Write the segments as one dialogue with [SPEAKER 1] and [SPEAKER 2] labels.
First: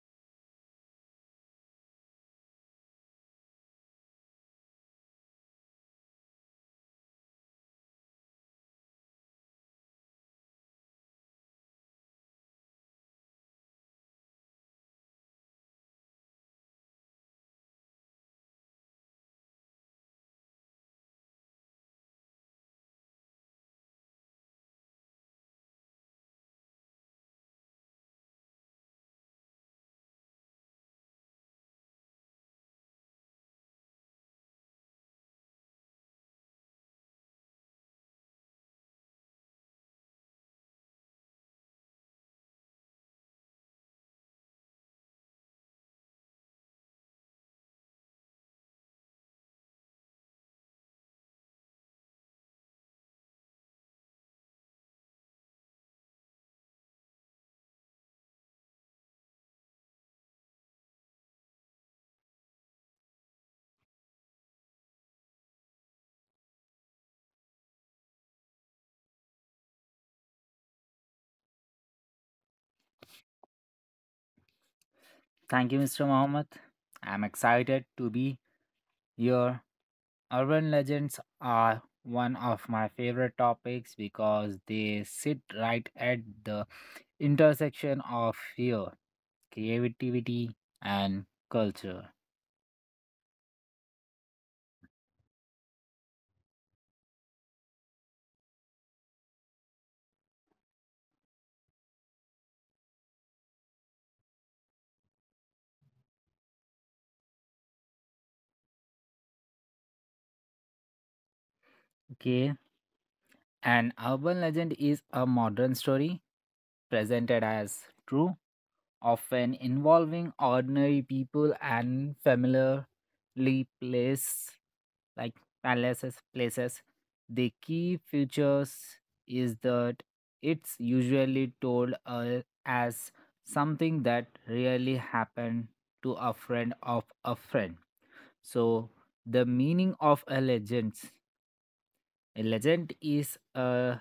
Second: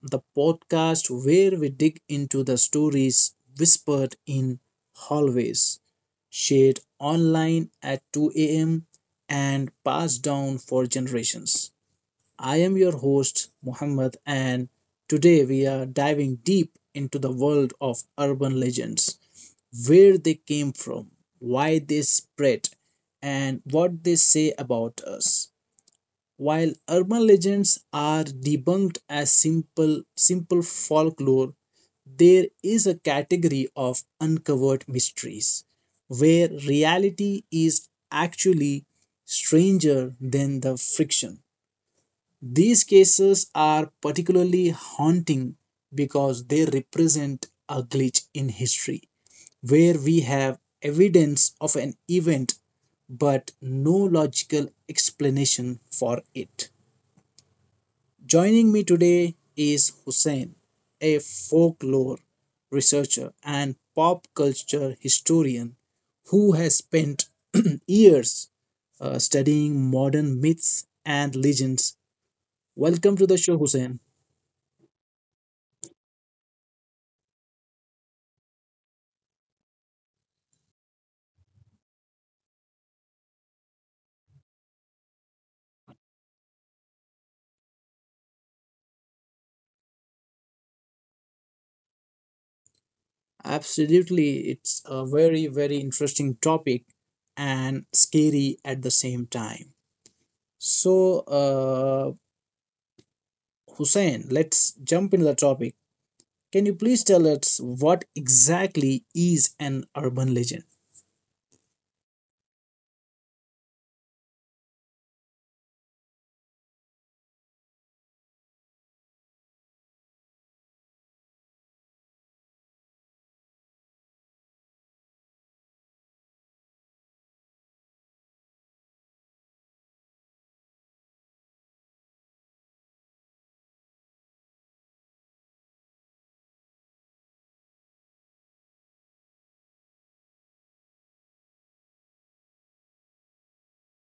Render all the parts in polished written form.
[SPEAKER 1] the podcast where we dig into the stories whispered in hallways, shared online at 2 a.m., and passed down for generations. I am your host, Muhammad, and today we are diving deep into the world of urban legends, where they came from, why they spread, and what they say about us. While urban legends are debunked as simple folklore, there is a category of uncovered mysteries where reality is actually stranger than the fiction. These cases are particularly haunting because they represent a glitch in history where we have evidence of an event but no logical explanation for it. Joining me today is Hussein, a folklore researcher and pop culture historian who has spent years studying modern myths and legends. Welcome to the show, Hussein.
[SPEAKER 2] Thank you, Mr. Mohammed. I'm excited to be here. Urban legends are one of my favorite topics because they sit right at the intersection of fear, creativity, and culture.
[SPEAKER 1] Absolutely, it's a very, very interesting topic and scary at the same time. So, uh, Hussein, let's jump into the topic. Can you please tell us what exactly is an urban legend?
[SPEAKER 2] Okay. An urban legend is a modern story presented as true, often involving ordinary people and familiarly placed like palaces, places. The key features is that it's usually told as something that really happened to a friend of a friend. So the meaning of a legend. A legend is a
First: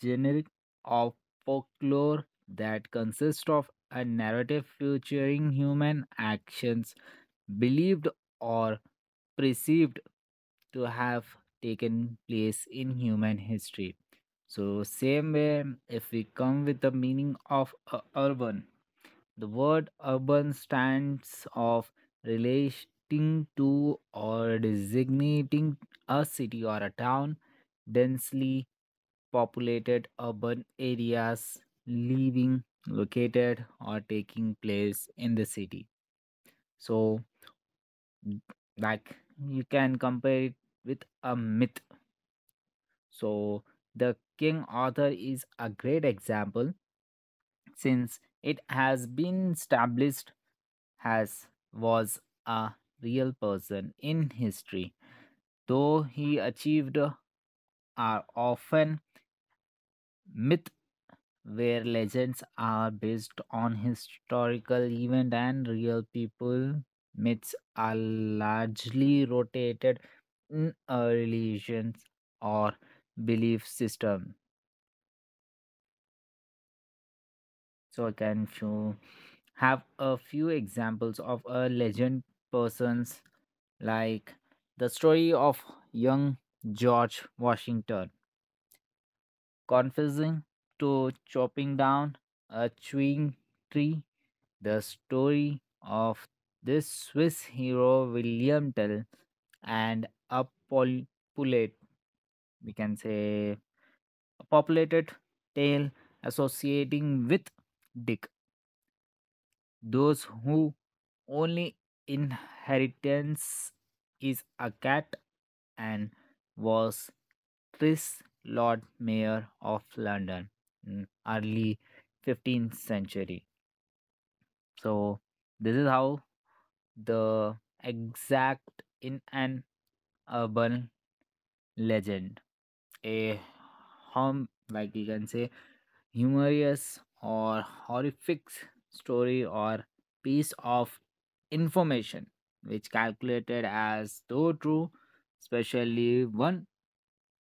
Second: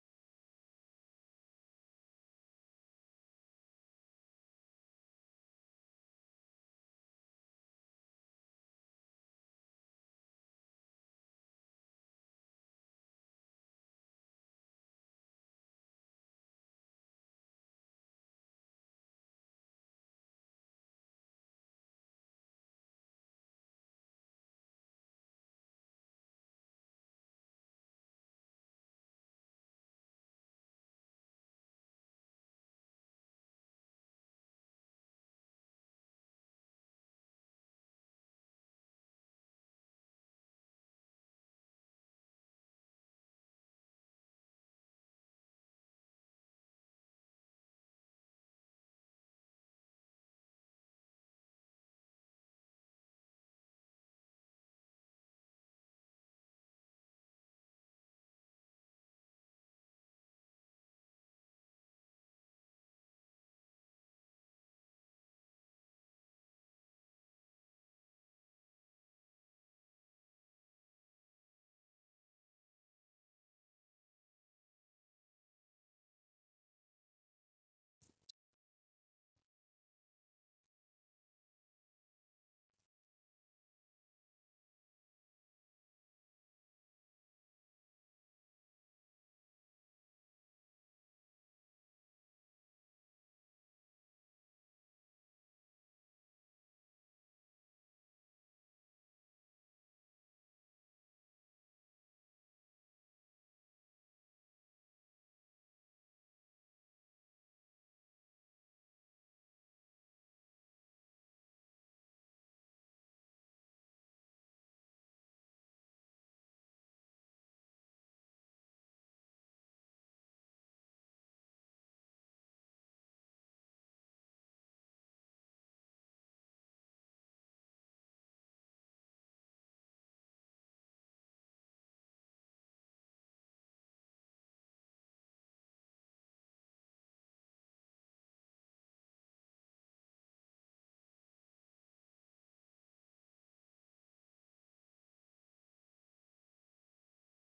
[SPEAKER 2] generic of folklore that consists of a narrative featuring human actions believed or perceived to have taken place in human history. So, same way, if we come with the meaning of urban, the word urban stands of relating to or designating a city or a town, densely populated urban areas, living, located, or taking place in the city. So, Mm, like you can compare it with a myth. So the King Arthur is a great example since it has been established has was a real person in history, though he achieved are often myth where legends are based on historical event and real people myths are largely rotated in a religions or belief system, so I can show have a few examples of a legend persons like the story of young George Washington confessing to chopping down a chewing tree. The story of this Swiss hero William Tell and a populate, we can say, a populated tale associating with those who only inheritance is a cat and was Chris Lord Mayor of London in early 15th century. So this is how the exact in an urban legend. A home like you can say humorous or horrific story or piece of information which calculated as though true, especially one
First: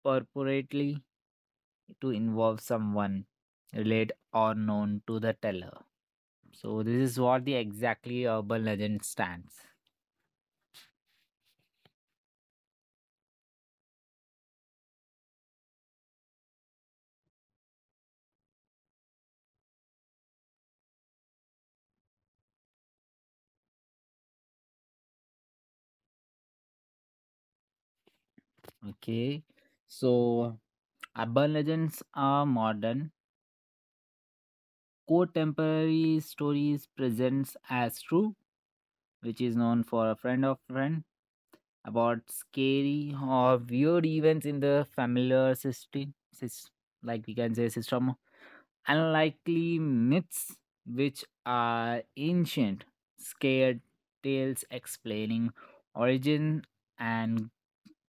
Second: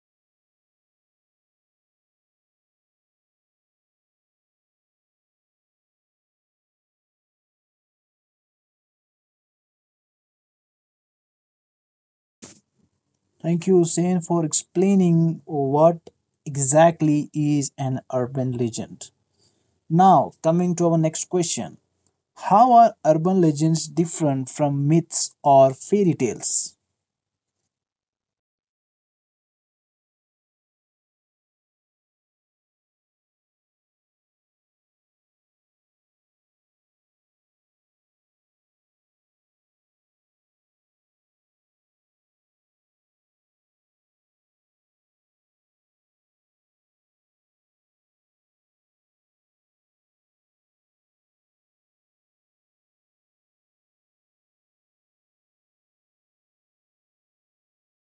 [SPEAKER 2] purportedly to involve someone related or known to the teller. So this is what the exactly urban legend stands.
[SPEAKER 1] Thank you, Sen, for explaining what exactly is an urban legend. Now, coming to our next question, how are urban legends different from myths or fairy tales?
[SPEAKER 2] Okay, so urban legends are modern core temporary stories presents as true, which is known for a friend of friend, about scary or weird events in the familiar system, sys- like we can say system, unlikely myths which are ancient scared tales explaining origin and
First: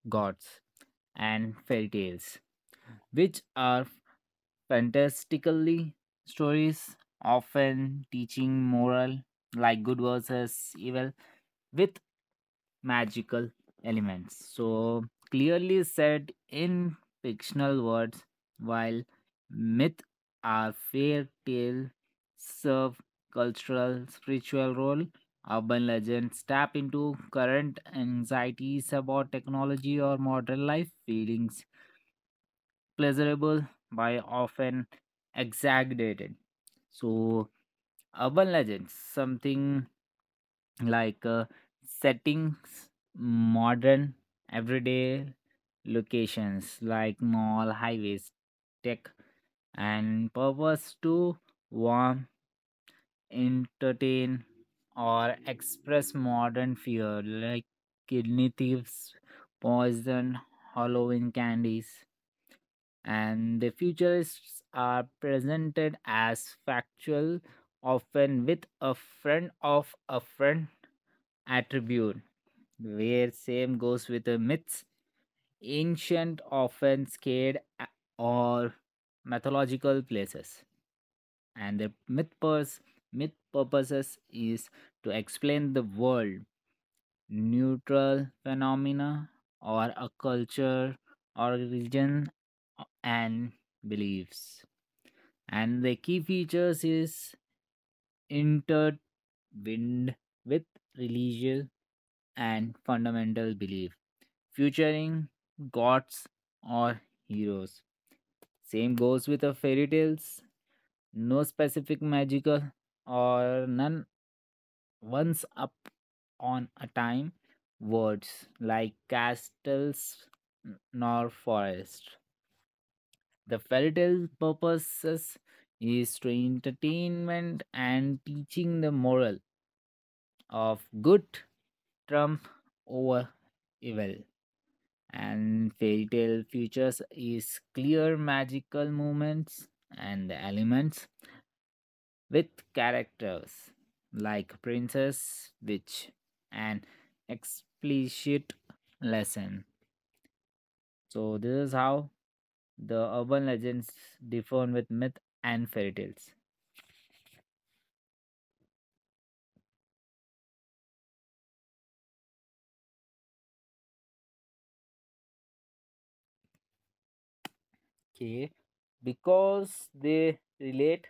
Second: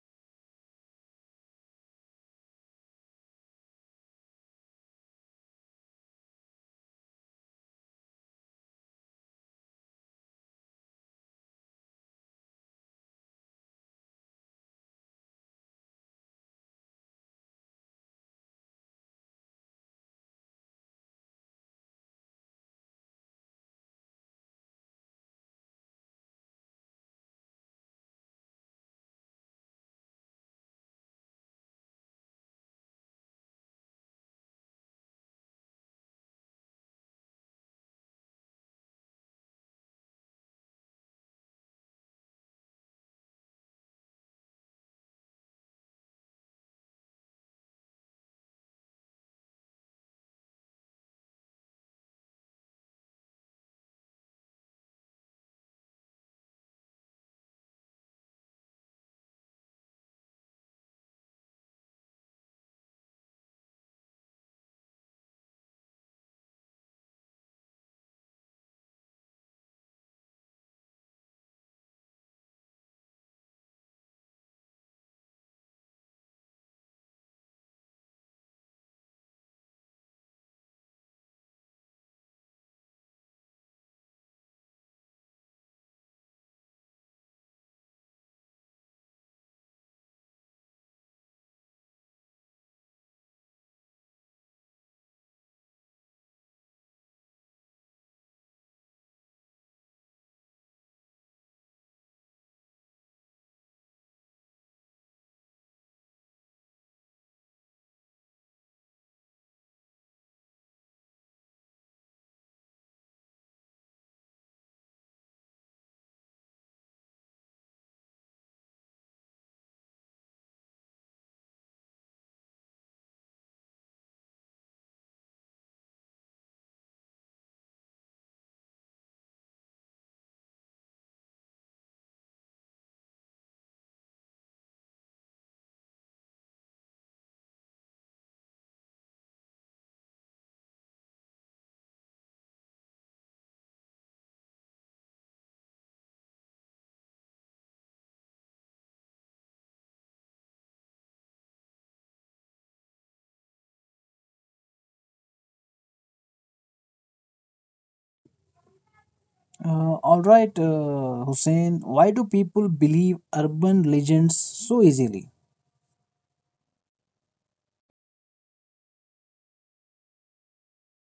[SPEAKER 2] gods and fairy tales, which are fantastically stories often teaching moral like good versus evil with magical elements, so clearly said in fictional words while myth are fairy tale serve cultural spiritual role. Urban legends tap into current anxieties about technology or modern life feelings pleasurable by often exaggerated. So, urban legends, something like settings, modern, everyday locations like mall, highways, tech, and purpose to warm entertain or express modern fear like kidney thieves, poison, Halloween candies, and the futurists are presented as factual, often with a friend of a friend attribute, where same goes with the myths ancient, often scared or mythological places. And the myth, purpose myth purposes is to explain the world, neutral phenomena, or a culture, or religion, and beliefs. And the key features is wind with religious and fundamental belief, featuring gods or heroes. Same goes with the fairy tales. No specific magical or none once up on a time words like castles nor forest. The fairy tale purposes is to entertainment and teaching the moral of good trump over evil, and fairy tale futures is clear magical moments and elements with characters like princess witch and explicit lesson. So this is how the urban legends differ with myth and fairy tales.
[SPEAKER 1] Hussein, why do people believe urban legends so easily?
[SPEAKER 2] Okay, because they relate.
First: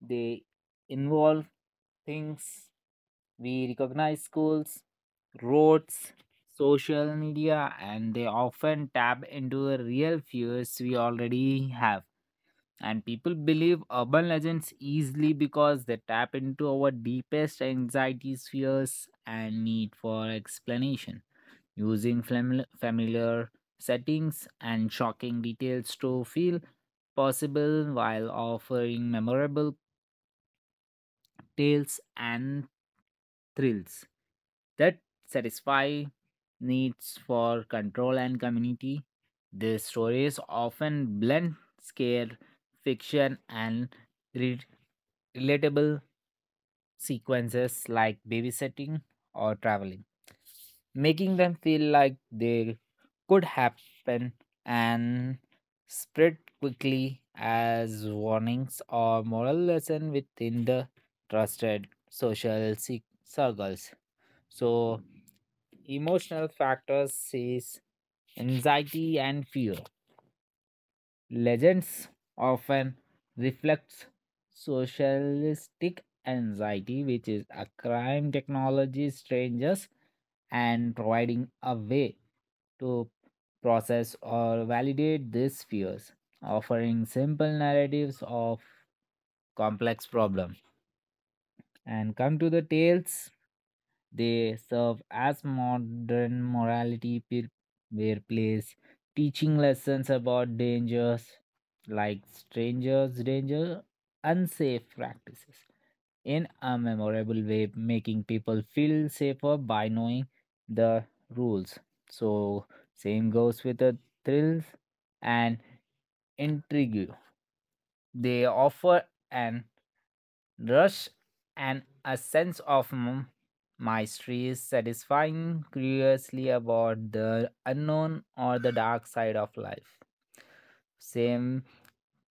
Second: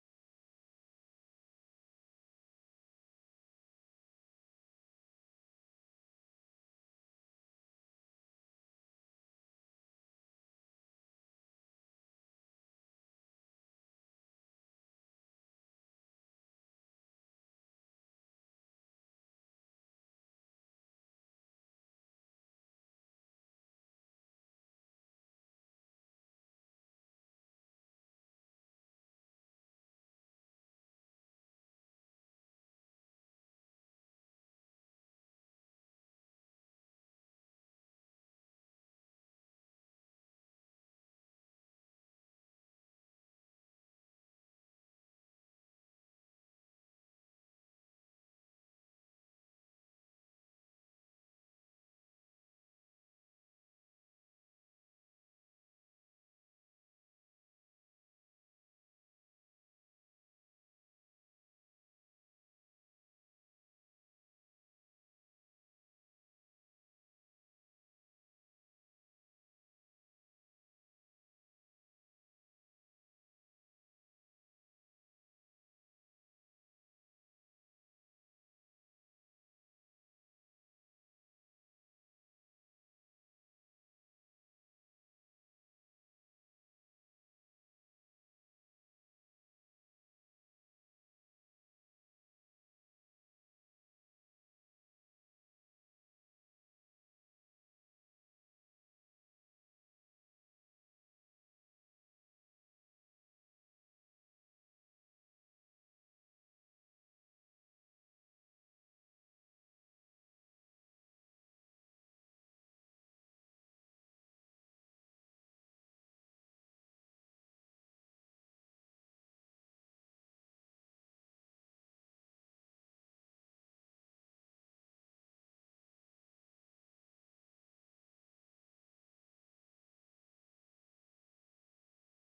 [SPEAKER 2] They involve things we recognize schools, roads, social media, and they often tap into the real fears we already have. And people believe urban legends easily because they tap into our deepest anxieties, fears, and need for explanation. Using familiar settings and shocking details to feel possible while offering memorable tales and thrills that satisfy needs for control and community. The stories often blend scare, fiction, and re- relatable sequences like babysitting or traveling, making them feel like they could happen and spread quickly as warnings or moral lesson within the trusted social circles. So, emotional factors is anxiety and fear. Legends often reflects socialistic anxiety, which is a crime technology strangers and providing a way to process or validate these fears, offering simple narratives of complex problem. And come to the tales. They serve as modern morality where place, teaching lessons about dangers like strangers, danger, unsafe practices in a memorable way, making people feel safer by knowing the rules. So, same goes with the thrills and intrigue. They offer an rush and a sense of mystery is satisfying curiously about the unknown or the dark side of life. Same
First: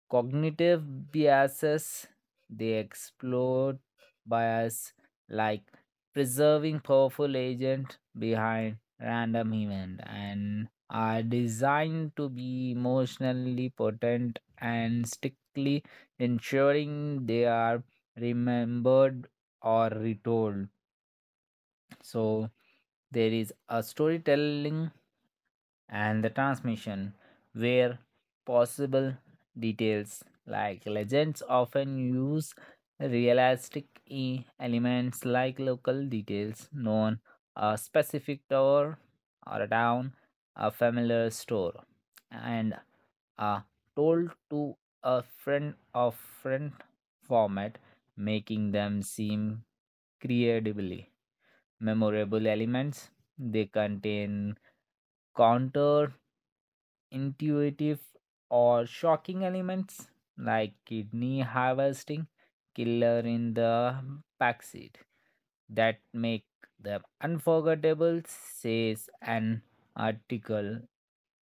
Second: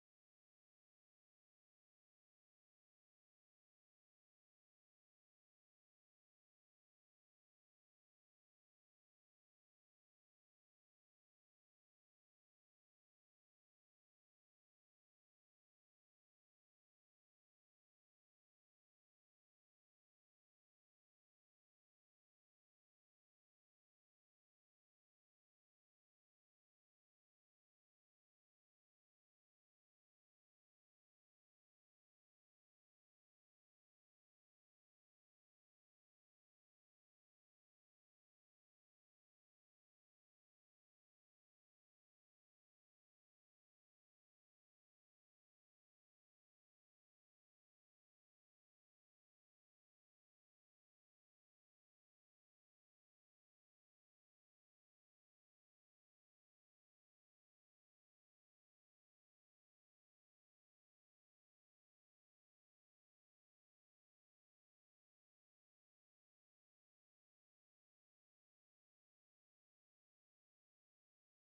[SPEAKER 2] cognitive biases, they explode bias like preserving powerful agent behind random event and are designed to be emotionally potent and strictly ensuring they are remembered or retold. So there is a storytelling and the transmission where possible details like legends often use realistic elements like local details known a specific tower or a town a familiar store, and are told to a friend of friend format, making them seem creatively memorable elements. They contain counter intuitive or shocking elements like kidney harvesting killer in the backseat that make them unforgettable, says an article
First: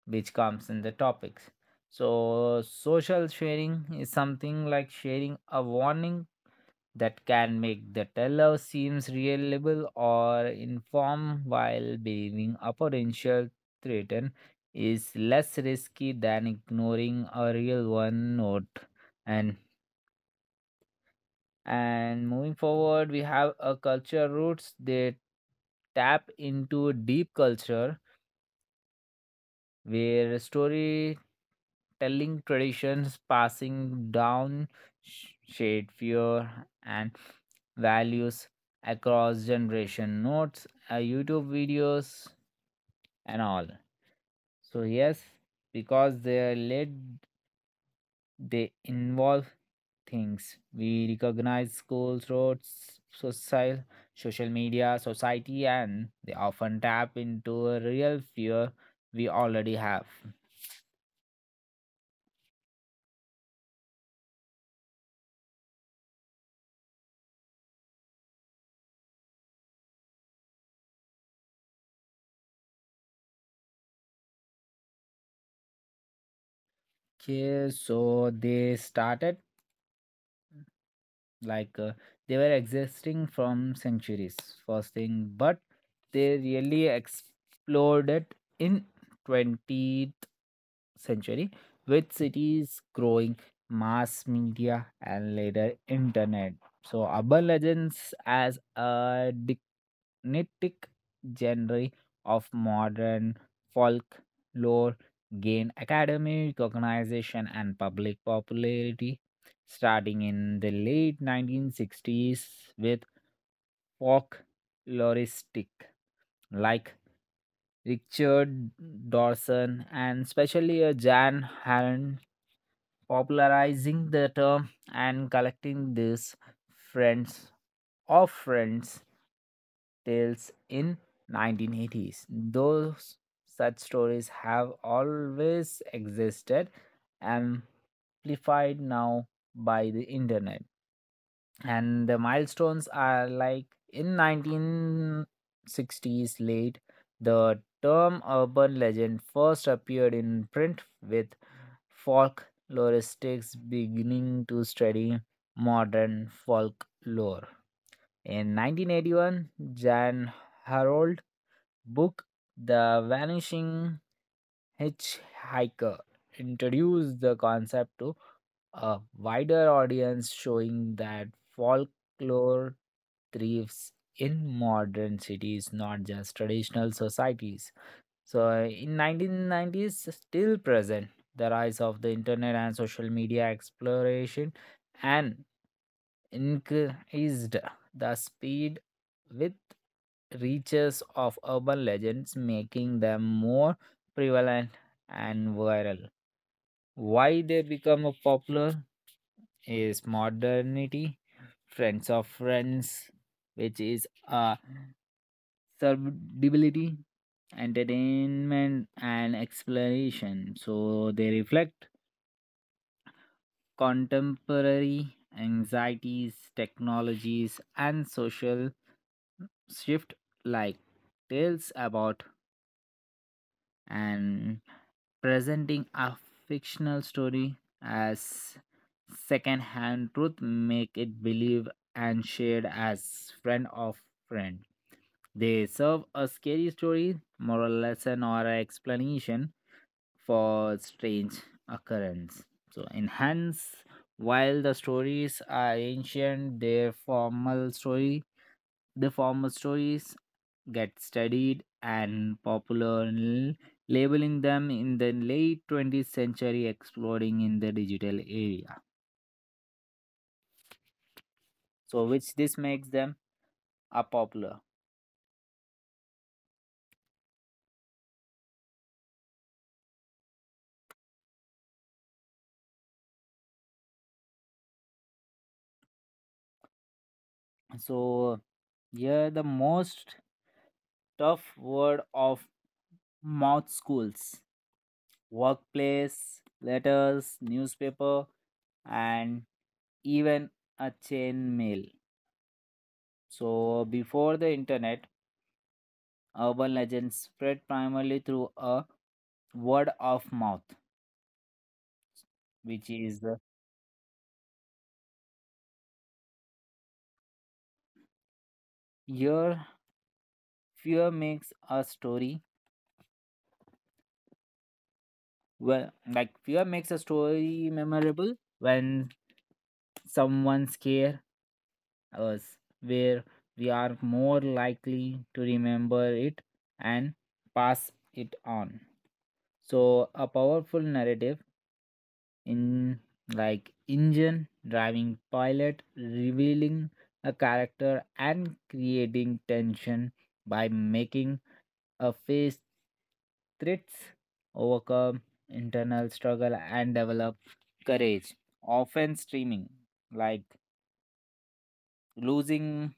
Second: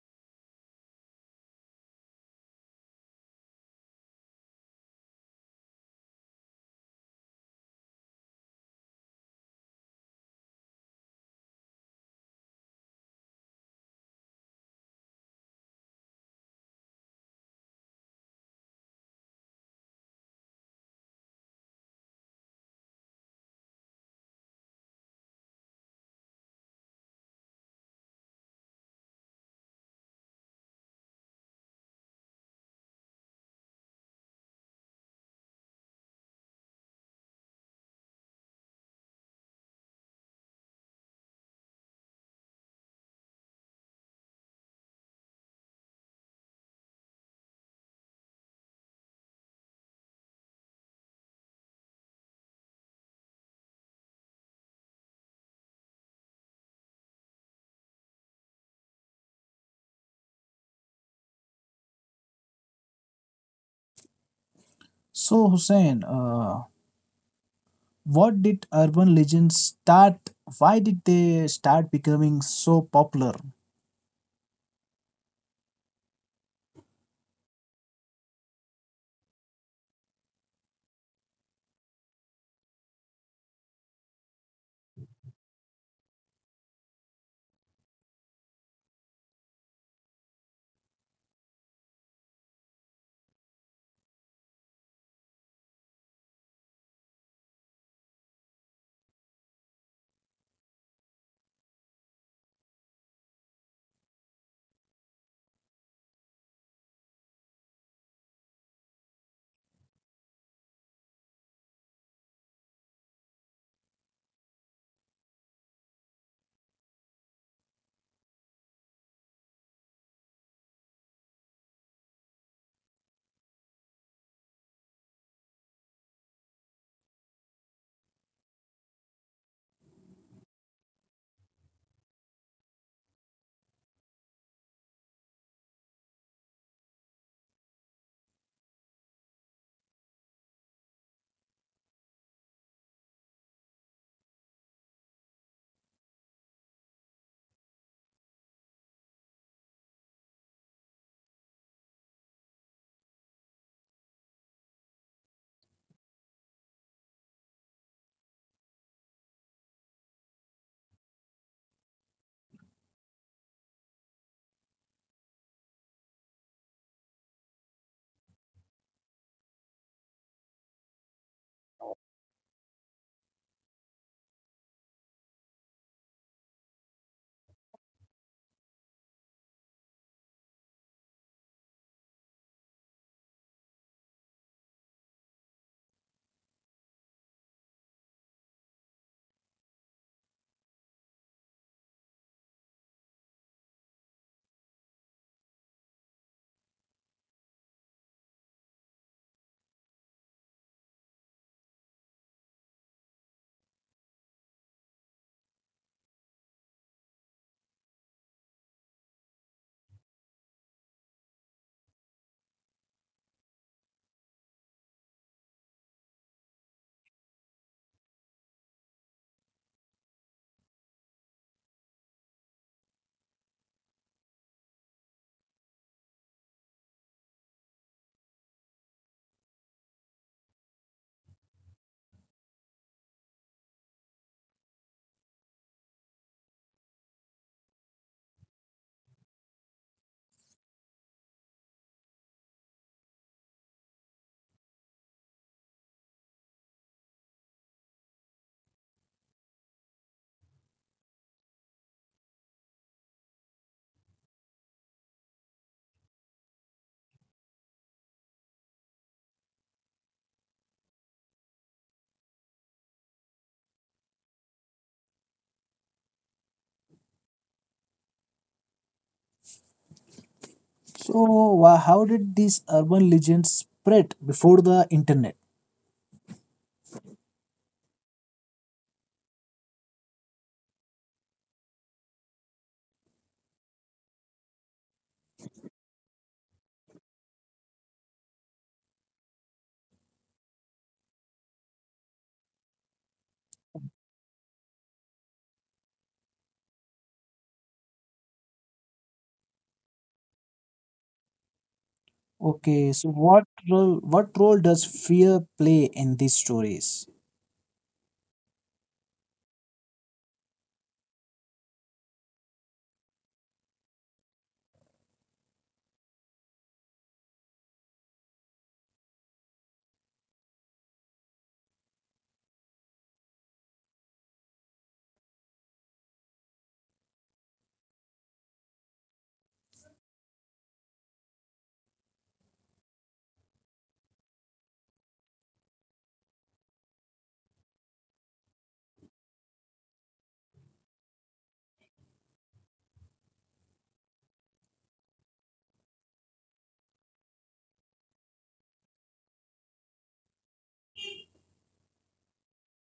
[SPEAKER 2] which comes in the topics. So social sharing is something like sharing a warning that can make the teller seems reliable or informed while believing a potential threat is less risky than ignoring a real one note. And and moving forward we have a culture roots. They tap into deep culture where storytelling traditions passing down shared fear and values across generation notes, YouTube videos and all. So yes, because they are led they involve things we recognize schools roads social social media society and they often tap into a real fear we already have.
[SPEAKER 1] So, Hussein, what did urban legends start? Why did they start becoming so popular?
[SPEAKER 2] Okay, so they started like they were existing from centuries first thing, but they really exploded in 20th century with cities growing mass media and later internet. So urban legends as a dignitic genre of modern folklore gain academic recognition and public popularity starting in the late 1960s with folkloristic like Richard Dawson and especially Jan Halen popularizing the term and collecting these friends of friends tales in 1980s. Those such stories have always existed, amplified now by the internet. And the milestones are like in 1960s late the term urban legend first appeared in print with folkloristics beginning to study modern folklore in 1981. Jan Harold book The Vanishing Hitchhiker introduced the concept to a wider audience, showing that folklore thrives in modern cities, not just traditional societies. So in 1990s, still present, the rise of the internet and social media exploration and increased the speed with reaches of urban legends, making them more prevalent and viral. Why they become a popular is modernity, friends of friends, which is a survivability, entertainment, and exploration. So they reflect contemporary anxieties, technologies, and social shift like tales about and presenting a fictional story as second-hand truth make it believed and shared as friend of friend. They serve a scary story, moral lesson, or an explanation for strange occurrence. So, enhance, while the stories are ancient, their formal story the former stories get studied and popular, labeling them in the late 20th century, exploding in the digital area. So, which this makes them a popular.
[SPEAKER 1] So, how did these urban legends spread before the internet?
[SPEAKER 2] So, here the most tough word of mouth schools, workplace, letters, newspaper, and even a chain mail. So before the internet, urban legends spread primarily through a word of mouth, which
[SPEAKER 1] Okay, so
[SPEAKER 2] is
[SPEAKER 1] what role does fear play in these stories?
[SPEAKER 2] your fear makes a story well, like fear makes a story memorable when someone scare us, where we are more likely to remember it and pass it on. So, a powerful narrative in like engine driving pilot revealing a character and creating tension by making a face threats overcome internal struggle and develop courage often streaming like losing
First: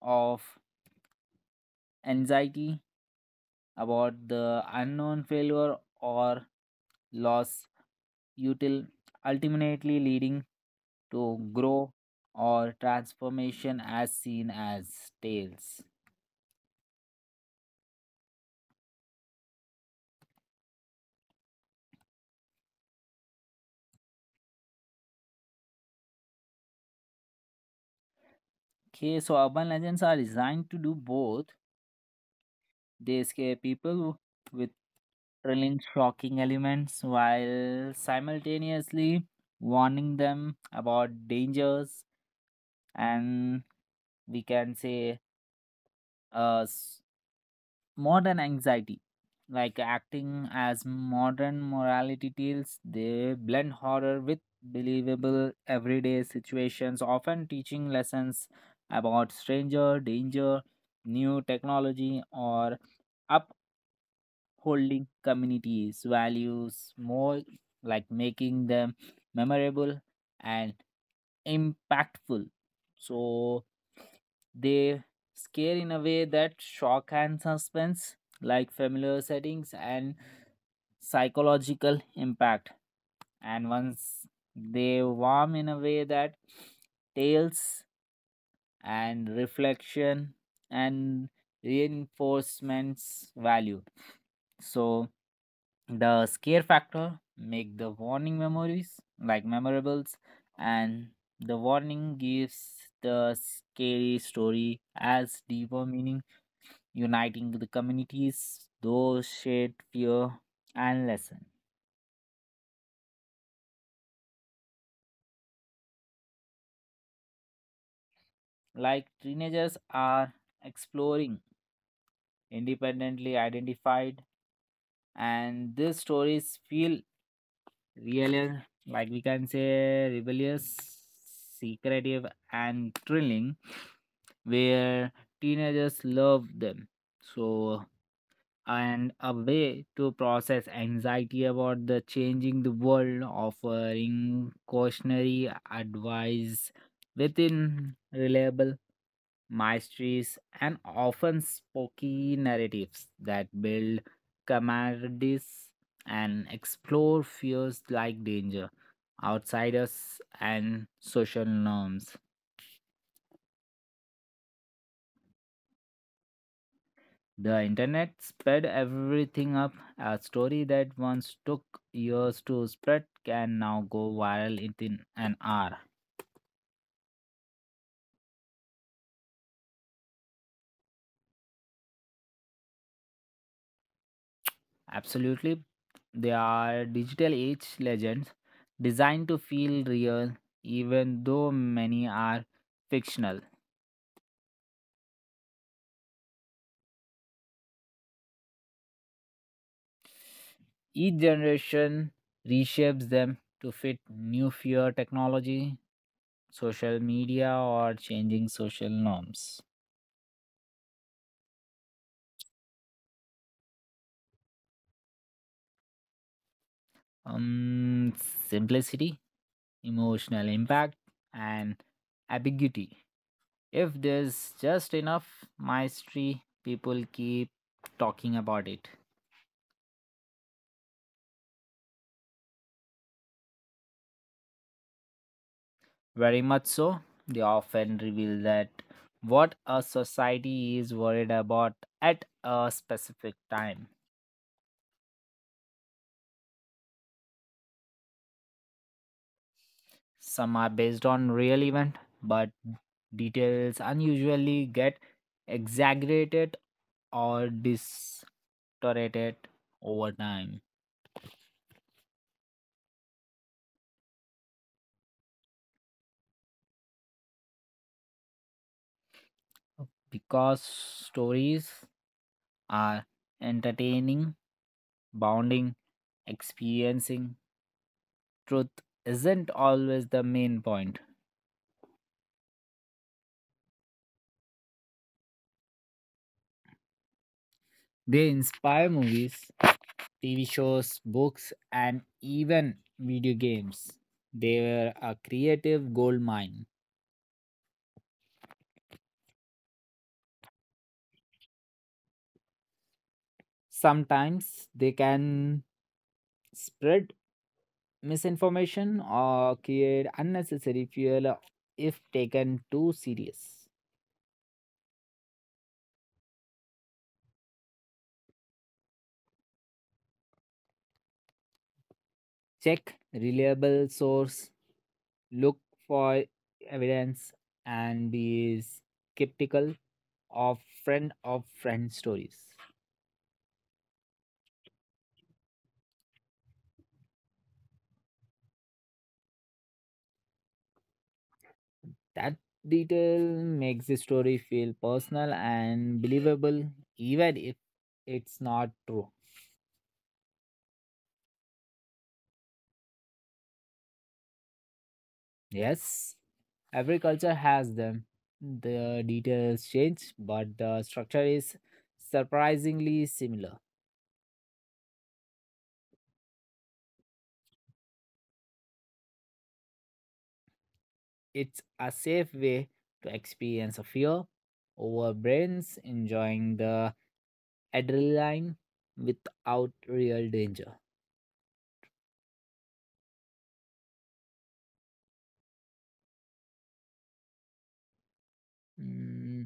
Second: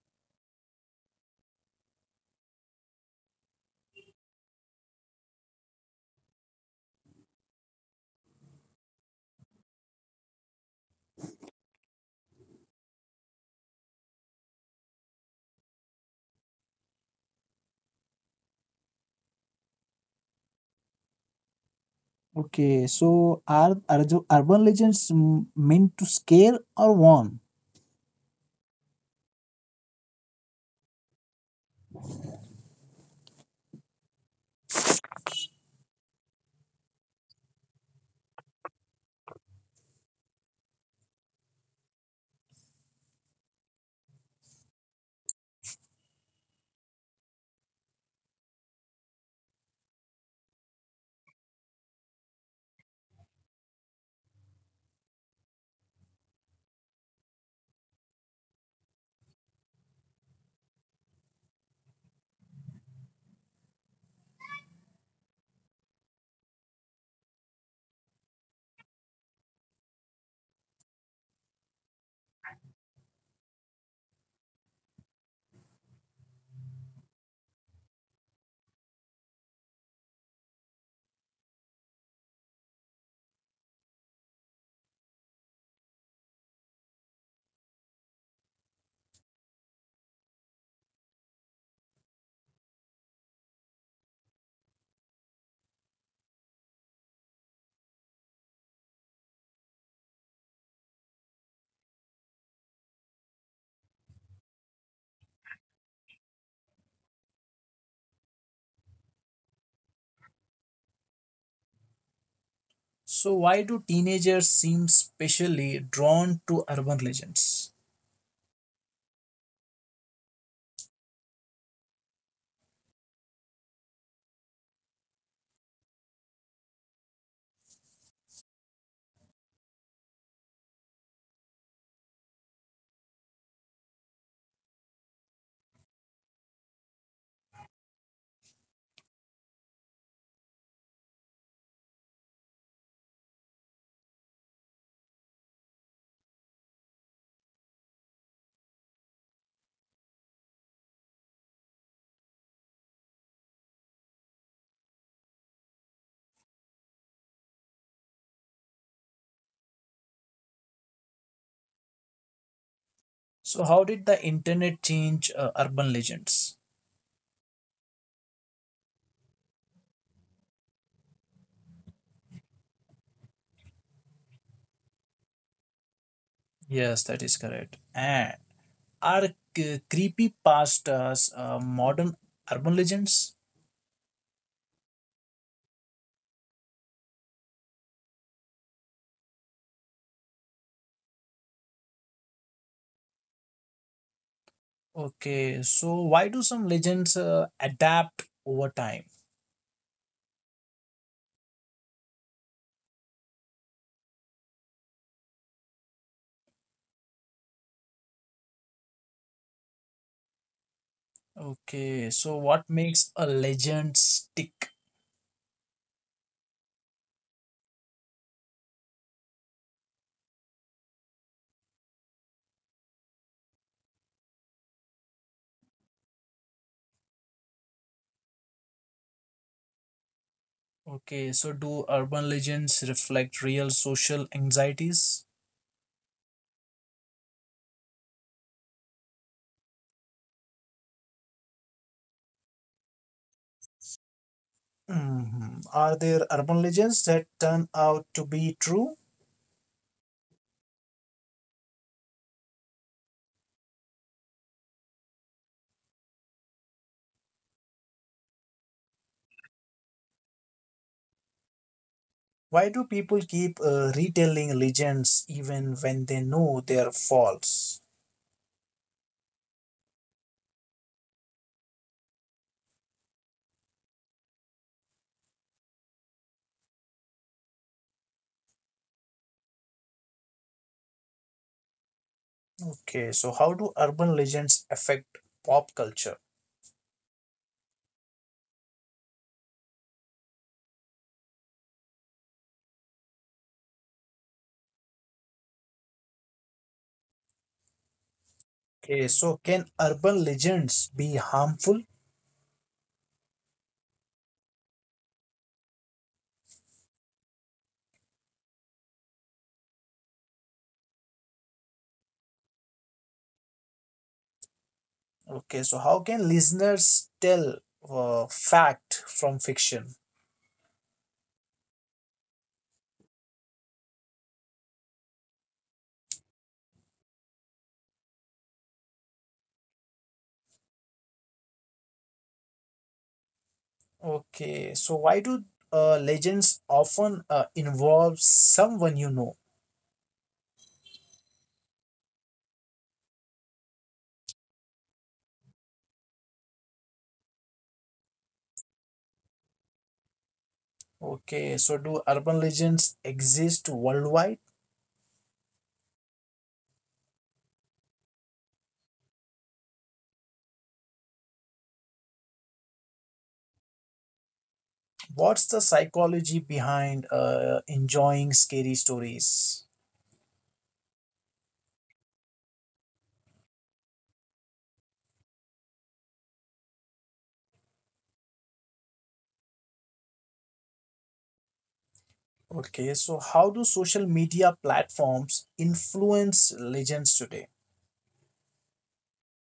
[SPEAKER 2] of anxiety about the unknown failure or loss util ultimately leading to grow or transformation as seen as tales.
[SPEAKER 1] Okay, so are the urban legends meant to scare or warn?
[SPEAKER 2] Okay, so urban legends are designed to do both. They scare people with thrilling, shocking elements while simultaneously warning them about dangers, and we can say uh, s- modern anxiety like acting as modern morality tales. They blend horror with believable everyday situations often teaching lessons about stranger danger new technology or holding communities values more like making them memorable and impactful. So they scare in a way that shock and suspense like familiar settings and psychological impact, and once they warm in a way that tales and reflection and reinforcements value. So the scare factor make the warning memories like memorables, and the warning gives the scary story as deeper meaning uniting the communities those shared fear and lesson.
[SPEAKER 1] So why do teenagers seem specially drawn to urban legends?
[SPEAKER 2] Like teenagers are exploring independently identified and these stories feel really, like we can say, rebellious, secretive, and thrilling, where teenagers love them. So, and a way to process anxiety about the changing the world, offering cautionary advice within reliable maestries, and often spooky narratives that build camaraderies and explore fears like danger, outsiders, and social norms.
[SPEAKER 1] So how did the internet change urban legends?
[SPEAKER 2] The internet sped everything up. A story that once took years to spread can now go viral within an hour.
[SPEAKER 1] Yes, that is correct. And are creepypastas modern urban legends?
[SPEAKER 2] Absolutely. They are digital age legends designed to feel real, even though many are fictional.
[SPEAKER 1] Okay, so why do some legends adapt over time?
[SPEAKER 2] Each generation reshapes them to fit new fear, technology, social media, or changing social norms.
[SPEAKER 1] Okay, so what makes a legend stick?
[SPEAKER 2] Um, simplicity, emotional impact, and ambiguity. If there's just enough mastery, people keep talking about it.
[SPEAKER 1] Okay, so do urban legends reflect real social anxieties?
[SPEAKER 2] Very much so. They often reveal that what a society is worried about at a specific time.
[SPEAKER 1] Hmm. Are there urban legends that turn out to be true?
[SPEAKER 2] Some are based on real event, but details unusually get exaggerated or distorted over time
[SPEAKER 1] Why do people keep retelling legends even when they know they are false?
[SPEAKER 2] because stories are entertaining, bounding, experiencing. Truth isn't always the main point.
[SPEAKER 1] Okay, so how do urban legends affect pop culture?
[SPEAKER 2] They inspire movies, TV shows, books, and even video games. They were a creative gold mine.
[SPEAKER 1] Okay, so can urban legends be harmful?
[SPEAKER 2] Sometimes they can spread misinformation or create unnecessary fuel if taken too serious.
[SPEAKER 1] Okay, so how can listeners tell fact from fiction?
[SPEAKER 2] Check reliable source, look for evidence, and be skeptical of friend stories.
[SPEAKER 1] Okay, so why do legends often involve someone you know?
[SPEAKER 2] That detail makes the story feel personal and believable, even if it's not true.
[SPEAKER 1] Okay, so do urban legends exist worldwide?
[SPEAKER 2] Yes, every culture has them. The details change, but the structure is surprisingly similar.
[SPEAKER 1] What's the psychology behind enjoying scary stories?
[SPEAKER 2] It's a safe way to experience a fear over brains, enjoying the adrenaline without real danger.
[SPEAKER 1] Okay, so how do social media platforms influence legends today?
[SPEAKER 2] Mm,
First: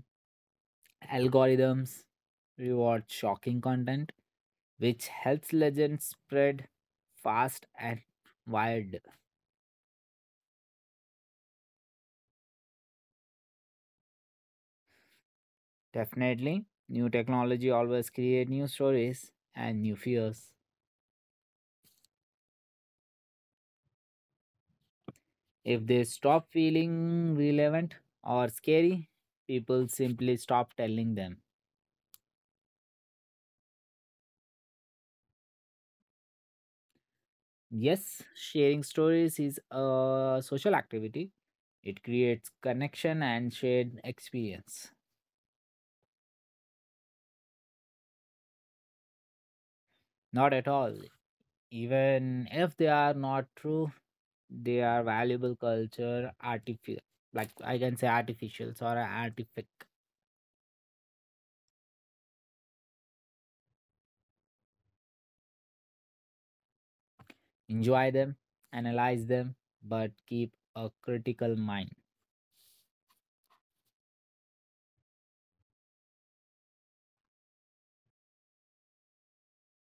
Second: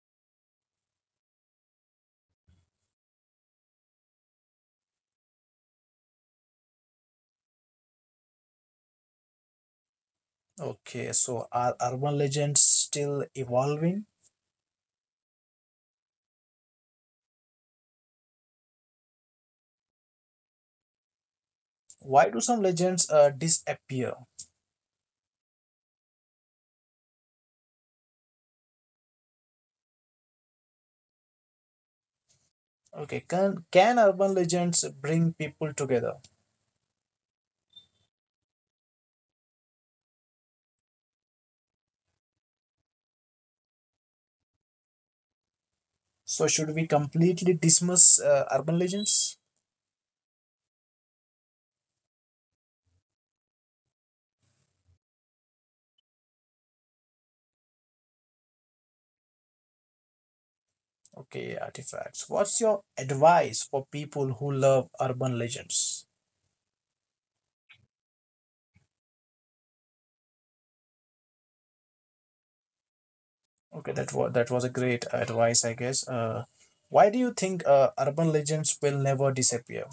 [SPEAKER 2] algorithms reward shocking content which helps legends spread fast and wide.
[SPEAKER 1] Okay, so are urban legends still evolving?
[SPEAKER 2] Definitely, new technology always create new stories and new fears.
[SPEAKER 1] Why do some legends disappear?
[SPEAKER 2] If they stop feeling relevant or scary, people simply stop telling them.
[SPEAKER 1] Okay, can urban legends bring people together?
[SPEAKER 2] Yes, sharing stories is a social activity. It creates connection and shared experience.
[SPEAKER 1] So should we completely dismiss urban legends?
[SPEAKER 2] Not at all. Even if they are not true, they are valuable culture artifi like I can say artificials or artifact.
[SPEAKER 1] Okay, artifacts. What's your advice for people who love urban legends?
[SPEAKER 2] Enjoy them, analyze them, but keep a critical mind.
[SPEAKER 1] Okay, that was a great advice, I guess. Why do you think urban legends will never disappear?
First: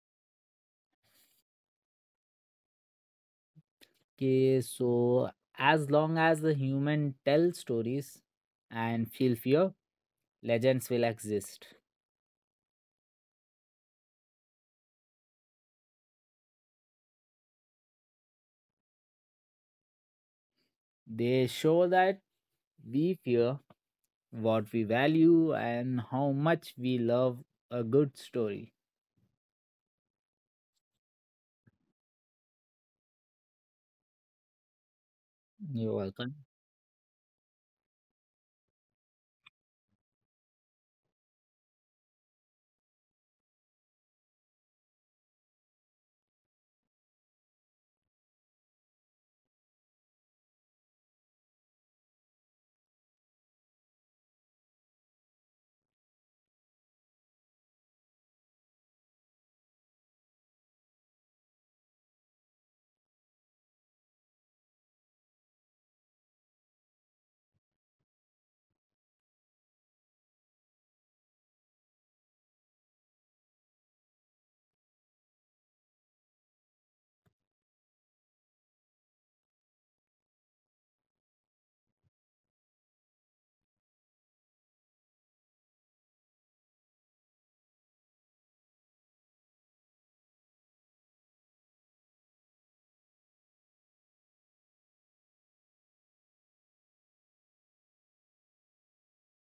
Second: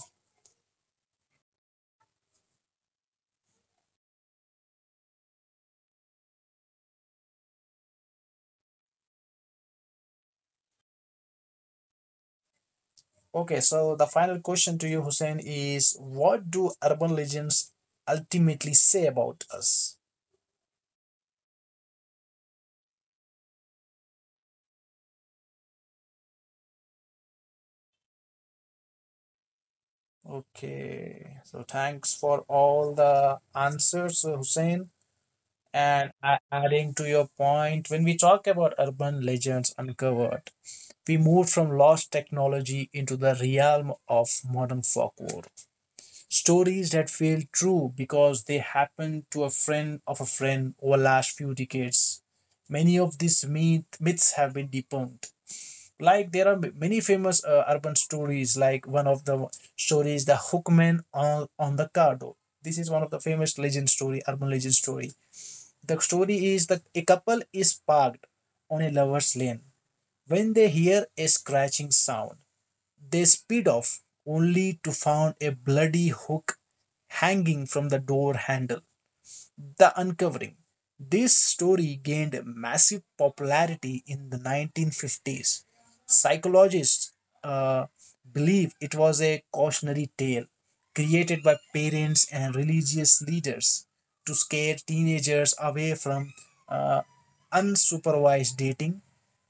[SPEAKER 2] Okay, so as long as the human tell stories and feel fear, legends will exist.
[SPEAKER 1] Okay, so the final question to you, Hussein, is what do urban legends ultimately say about us?
[SPEAKER 2] They show that we fear what we value and how much we love a good story.
[SPEAKER 1] Okay, so thanks for all the answers, Hussein.
[SPEAKER 2] You're
[SPEAKER 1] And
[SPEAKER 2] welcome.
[SPEAKER 1] adding to your point, when we talk about urban legends uncovered, we moved from lost technology into the realm of modern folklore. Stories that feel true because they happened to a friend of a friend over last few decades. Many of these myths have been debunked. Like there are many famous urban stories, like one of the stories, the hookman on the cardo. This is one of the famous legend story, urban legend story. The story is that a couple is parked on a lover's lane when they hear a scratching sound, they speed off, only to find a bloody hook hanging from the door handle. The Uncovering. This story gained massive popularity in the 1950s. Psychologists uh, believe it was a cautionary tale created by parents and religious leaders to scare teenagers away from uh, unsupervised dating.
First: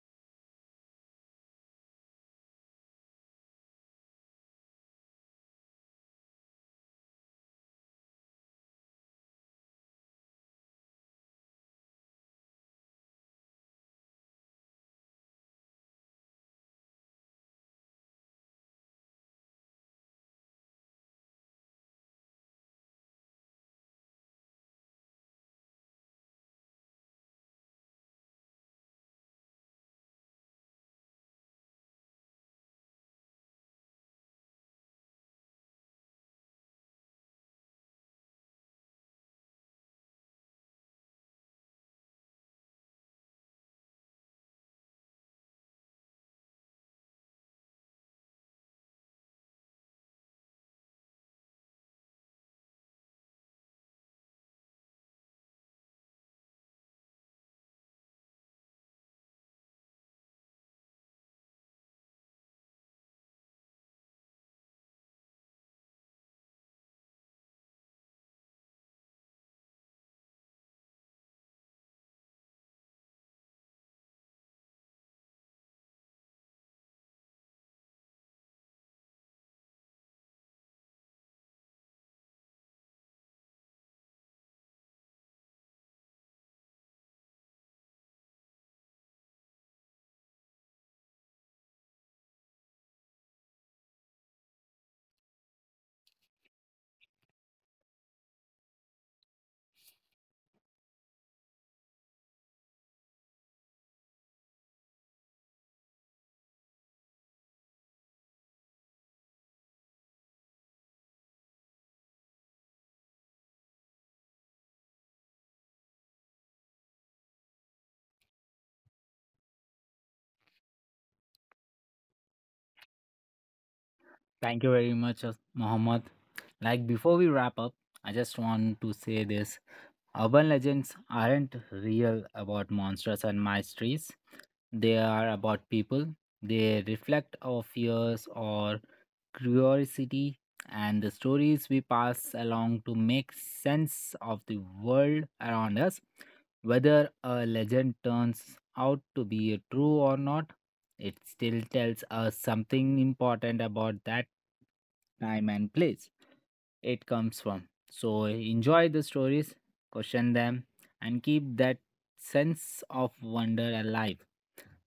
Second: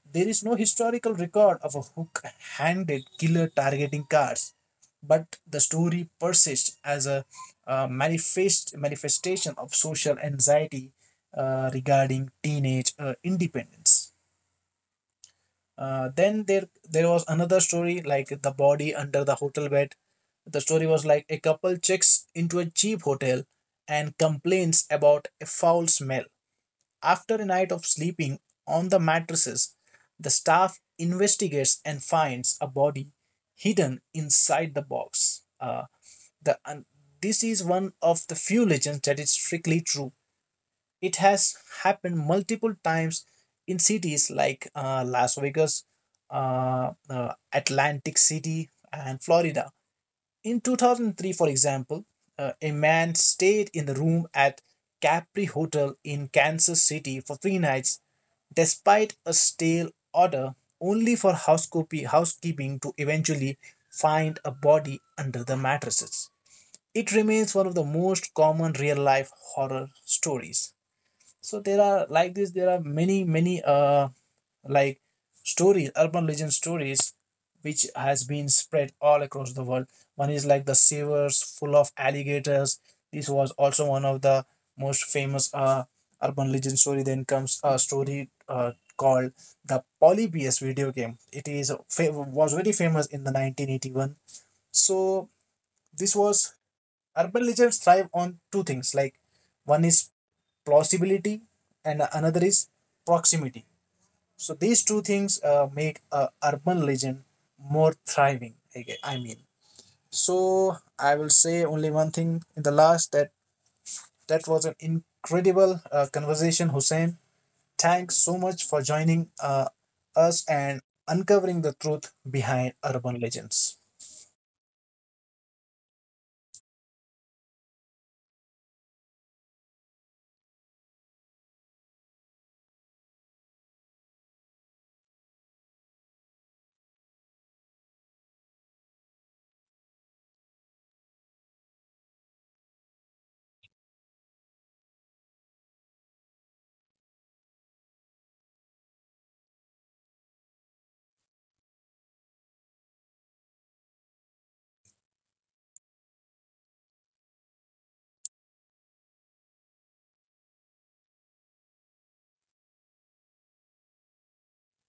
[SPEAKER 1] There is no historical record of a hook handed killer targeting cars, but the story persists as a manifestation of social anxiety regarding teenage independence. Then there was another story, like the body under the hotel bed. The story was like a couple checks into a cheap hotel and complains about a foul smell. After a night of sleeping on the mattresses, the staff investigates and finds a body hidden inside the box. The, and This is one of the few legends that is strictly true. It has happened multiple times in cities like Las Vegas, Atlantic City, and Florida. In 2003, for example, a man stayed in the room at Capri Hotel in Kansas City for three nights, despite a stale order, only for housekeeping to eventually find a body under the mattresses. It remains one of the most common real life horror stories. So there are, like this, there are many like stories, urban legend stories, which has been spread all across the world. One is like the sewers full of alligators. This was also one of the most famous urban legend story. Then comes a story called the polybius video game. It was very famous in the 1981. So this was, urban legends thrive on two things, like one is plausibility and another is proximity. So these two things make a urban legend more thriving, I mean. So I will say only one thing in the last, that that was an incredible conversation, Hussein. Thanks so much for joining uh, us and uncovering the truth behind urban legends.
[SPEAKER 2] Thank you very much, Mohammed. Like before we wrap up, I just want to say this. Urban legends aren't real about monsters and mysteries. They are about people. They reflect our fears or curiosity and the stories we pass along to make sense of the world around us. Whether a legend turns out to be true or not, it still tells us something important about that time and place it comes from. So enjoy the stories, question them, and keep that sense of wonder alive.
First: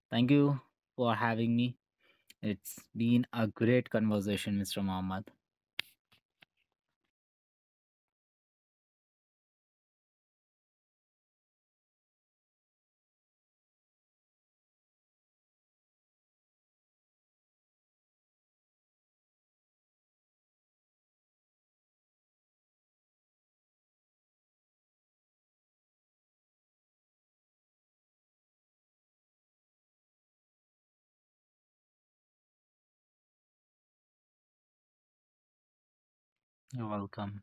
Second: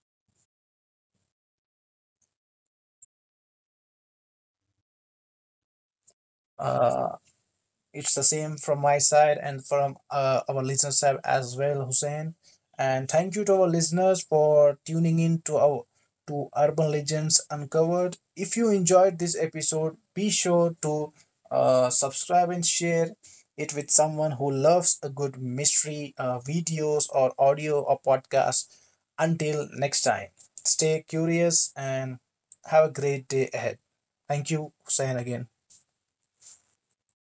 [SPEAKER 2] Thank you for having me. It's been a great conversation, Mr. Mohammed.
[SPEAKER 1] uh, It's the same from my side and from our listeners' side as well, Hussein. And thank you to our listeners for tuning in to our to Urban Legends Uncovered. If you enjoyed this episode, be sure to subscribe and share it with someone who loves a good mystery, videos or audio or podcast. Until next time, stay curious and have a great day ahead. Thank you, Hussein, again.
[SPEAKER 2] You're welcome.